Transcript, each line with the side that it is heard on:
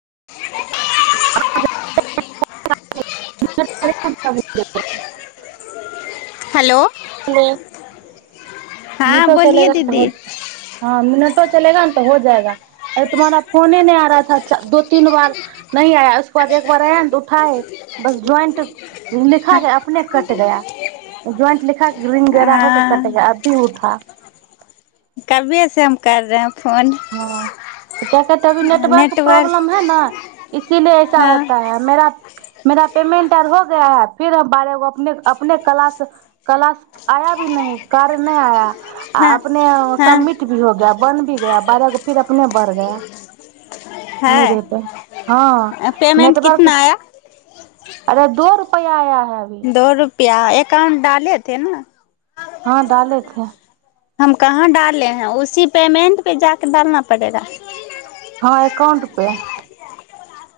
left: [unintelligible]
right: [unintelligible]
left: hello
right: hello मे
left: हाँ
right: तो
left: बोलिए
right: चलेगा
left: दीदी
right: बहुत हाँ मिनट [unintelligible] चलेगा ने तऽ हो जाएगा अरे तुम्हारा फोन नहि आ रहा था दो तीन बार न आया उसके बाद एक बार आया ने त उठाए बस ज्वाइंट लिखा के अपने कट गया ज्वाइंट लिखा के [unintelligible] हा [inaudible]
left: हाँ कभी से हम कर रहे फोन
right: हँ क कहते अभी नेटवर्क प्रॉब्लम है न इसीलिए ऐसा
left: हाँ
right: होता है मेरा मेरा पेमेंट आर हो गया है फिर बारेगो अपने अपने क्लास क्लास आया भी नहि कार्य नहि आया है
left: हाँ
right: अपने
left: हाँ
right: सम्मिट भी हो गया बन भी गया [unintelligible]
left: है
right: मेरेपे हाँ
left: पेमेंट
right: नेटवर्क
left: कितना आया
right: अरे दो रुपैया आया है अभी
left: दौर [unintelligible] क्या एकाउंट डालेथे ने
right: हँ डालेथे
left: हम कहाँ डाले हैं उसी पेमेंट पे जाकेऽ डालना पड़ेगा
right: हँ एकाउंट पे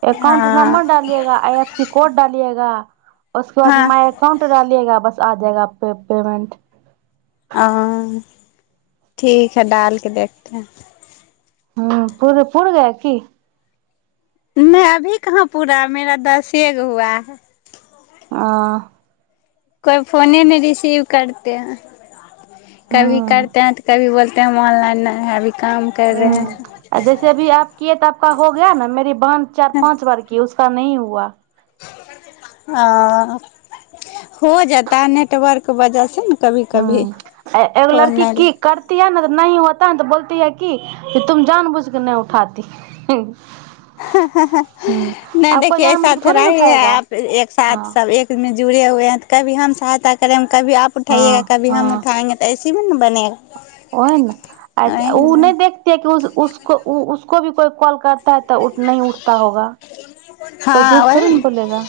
right: एकाउंट
left: हाँ
right: नंबर डालियेगा कोड डालिएगा उसके बाद
left: हाँ
right: माय काउंटर डालियेगा बस आ जाएगा पेमन्ट
left: आ ठीक हइ डाल केऽ देखते हैं
right: ह पूर गया कि
left: नहि अभी कहाँ पूरा मेरा दसे गो हुआ है
right: आ
left: कोइ फोने नहि रिसीव करते है कभी
right: ह
left: करते हैं तऽ कभी बोलते ऑनलाइन नहि है अभी काम कर रहे हैं
right: ह जैसे अभी आप कि तऽ आपका हो गया न मेरी बहन चार पाँच बार कि उसका नहि हुआ
left: ह हो जाता नेटवर्क वजह से ने
right: ह एगो लड़की की करती है ने तऽ न होता ह तऽ बोल त बोलति है की तुम जान बुझकेँ नहि उठाती
left: हँ
right: ह
left: हंँनहि
right: आपको
left: देखियऔ
right: जानबूझ
left: ऐसा
right: के थोड़ी
left: थोड़ा
right: न
left: ही है
right: उठाएगा
left: आ एक साथ
right: हँ
left: सब एकमे [unintelligible] जुड़े हु हइ तऽ कभी हम सहायता करैब कभी आप उठाइएगा
right: हँ
left: कभी हम
right: हँ
left: उठाएंगे की हम उठाएंगे सब ने बने [unintelligible]
right: [unintelligible] कॉल करता है तऽ उठ नहि उठता होगा कोई
left: हँ
right: झूठ थोड़ी न
left: वही
right: बोलेगा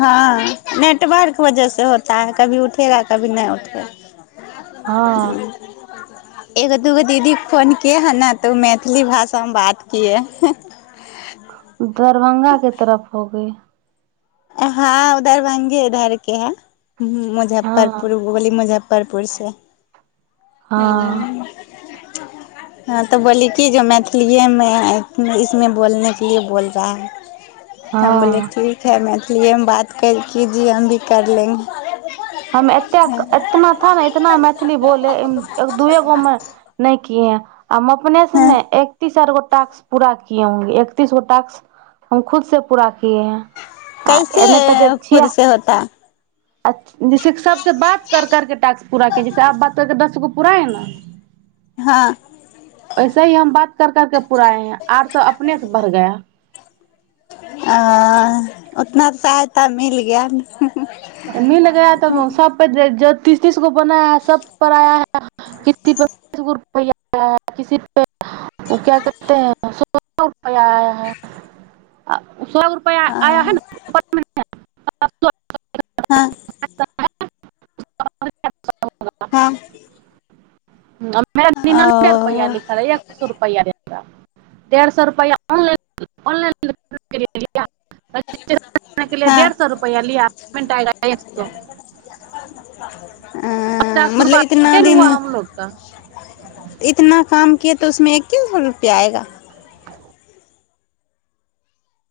left: हँ नेटवर्क वजह से होता है कभी उठेगा कभी नहि उठे
right: हँ
left: [inaudible] एगो दूगो दीदी फोन किए हन न तऽ मैथिली भाषामे बात किए
right: [inaudible] दरभंगा के तरफ होगी
left: हँ उधर दरभंगे उधरके है ह मुजफ्फरपुर
right: हाँ
left: बोली मुजफ मुजफ्फरपुर से हू
right: हाँ
left: हँ तऽ बोली कि जे मैथिलीएमे इसमे बोलनेके लिए बोल रहा है हम बोले
right: हाँ
left: ठीक है मै इसलिए हम बात कर किजीए हम भी कर लेंगे
right: हम एतेक इतना थ ने इतना मैथिली बोले एक दूए गो मे नहि किए है हम अपने से
left: हँ
right: ने एकतीस आार गो टास्क पूरा किये होंगे एकतीस गो टक्स हम खुद से पूरा किये
left: कैसे
right: है नहि तऽ जे्
left: खुद
right: छीया
left: से होता
right: जैसे सबसे बात कर करके टाक्स पूरा किजिए जैसे आज बात करके दस गो पूराये है न
left: हँ
right: वैसे ही हम बात कर करके पुराए हैं आठ सए अपने से बढ़ गया
left: ह उतना सहायता मिल गया
right: मिल गया तो सब पे [unintelligible] तीस तीस गो बनाया है सब पर आया है किसी पे बीस गो रुपआ आया है किसी पे ओ क्या कते है सोल रुपआ आया है [unintelligible] सए रुपैआ आय है
left: हँ
right: ने [unintelligible]
left: हँ
right: [unintelligible]
left: हँ
right: ह [unintelligible] मे निनानबे रुपैआ
left: ओ
right: लिखल है एक सए रुपैआ डेढ़ सए रुपआ ऑनऑनलाईन ऑनऑनलाईन [unintelligible] रजिस्ट्रेशन के लिए
left: हँ [unintelligible]
right: सौ रुपया लिया पेमेंट आएगा एक सौ
left: आ [inaudible]
right: पचास
left: अ मतलब
right: रुपया
left: इतना
right: घटे ना
left: दिन
right: हुआ हम लोग का
left: इतना काम किया तोसमे एे सए रुपैआएगा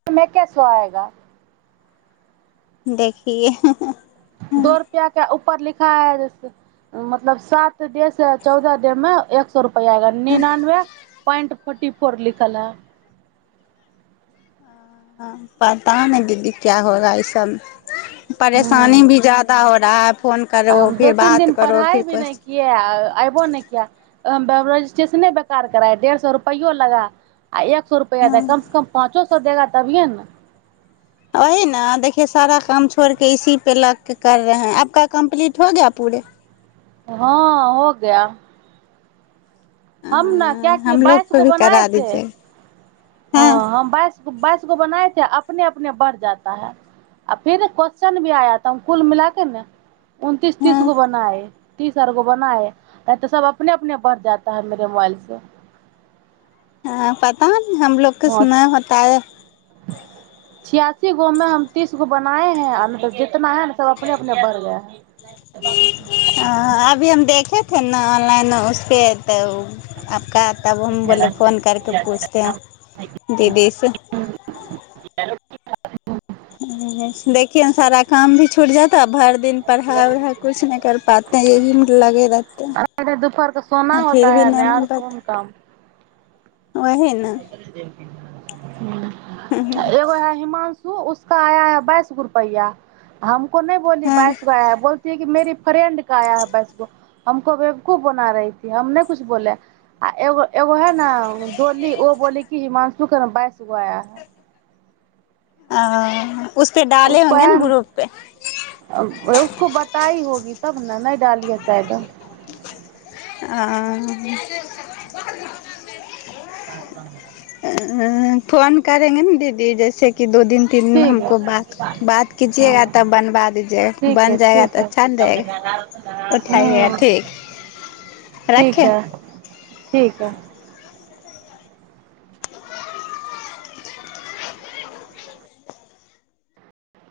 right: तमें क्य सो आएगा
left: देखिये
right: पर लिखा है मतलब सात दे से चौदह देह में एक सए रुपआग निनानबे पॉइंट फोर्टी फोर लिखल है
left: पता ने दीदी क्या होगा ई सब परेशानी
right: हम्म
left: भी ज्यादा हो रहा है फोन करो
right: हम दो
left: फिर
right: तीन
left: बात
right: दिन
left: करो फिर
right: पढ़ाई भी नहि
left: कोछ
right: किए आ अयबो नहि किया रजिस्ट्रेशने बेकार कराये डेढ़ सए रुपैयो लगा आ एक सए रुपैआ दै कम से कम पाँचो सौ देगा तभीये ने
left: ओही ने देखिये सारा काम छोड़के इसी पे लग के कर रहे हैं आबका कम्प्लीट हो गया पूरे
right: हँ हो गया
left: हाँ
right: हम ने क्या किये
left: हम लोग
right: बाइस
left: को
right: गो
left: भी करा
right: बनाएथे
left: दीजिए हाँ
right: हँ बाइस बाइस गो बनाएे अपने अपने बढ़ जाता है आ फिर क्वस््चन भी आयता कुल मिल के ने उनतीस तीस
left: हाँ
right: गो बनाए तीस आर गो बनाये है तऽ सब अपने अपने बढ़ जात है मेरे मोबाइलसँ
left: हँ पता हमलोग किछ नहि होता है
right: छियासी गो मे हम तीस गो बनाए है आ मतलब तऽना हन सब अपने अपने बर गया
left: ठे ने ऑनलाइन उसपे तऽ आपका तब हम बोले फोन करके पूछते है दीदी से
right: [unintelligible]
left: देखिय ने सारा काम भी छुटि जाता भरि दिन पढ़ाइ उढ़ाइ कुछ नहि कर पाते एही में लगे रहते
right: अरे दोपहर का सोना होता
left: फिर भी
right: है
left: नहि
right: न
left: मन
right: और
left: पे
right: कौन काम एगो है हिमांशु उसका आया है बाइस गो रुपैआ हम को नहि बोली
left: हाँ
right: बाइस गो आया बोलती कि मेेरी फ्रेंड क आया है बाइसगो हमको बेवकूफ बना रही थी हम ने कुछ बोले आ एगो एगो है ने ली ओ बोली कि हिमांशु क न बाइसगो आया है
left: आ
right: उसको मेम उसको बताई होगी तब न नहि डालि है शायद
left: आ
right: [inaudible] [unintelligible]
left: फोन करेंगे ने दीदी जैसे दू दिन तीन दिनमे
right: ठीक है
left: हमको बात बात कीजएगा
right: हँ
left: तब बनबा दीजएगा
right: ठीक है
left: बन जाएगा
right: ठीक
left: तऽ
right: है
left: अच्छा न रहेगा उठाइएगा
right: हूँ
left: ठीक
right: ठीक
left: रखें
right: है ठीक है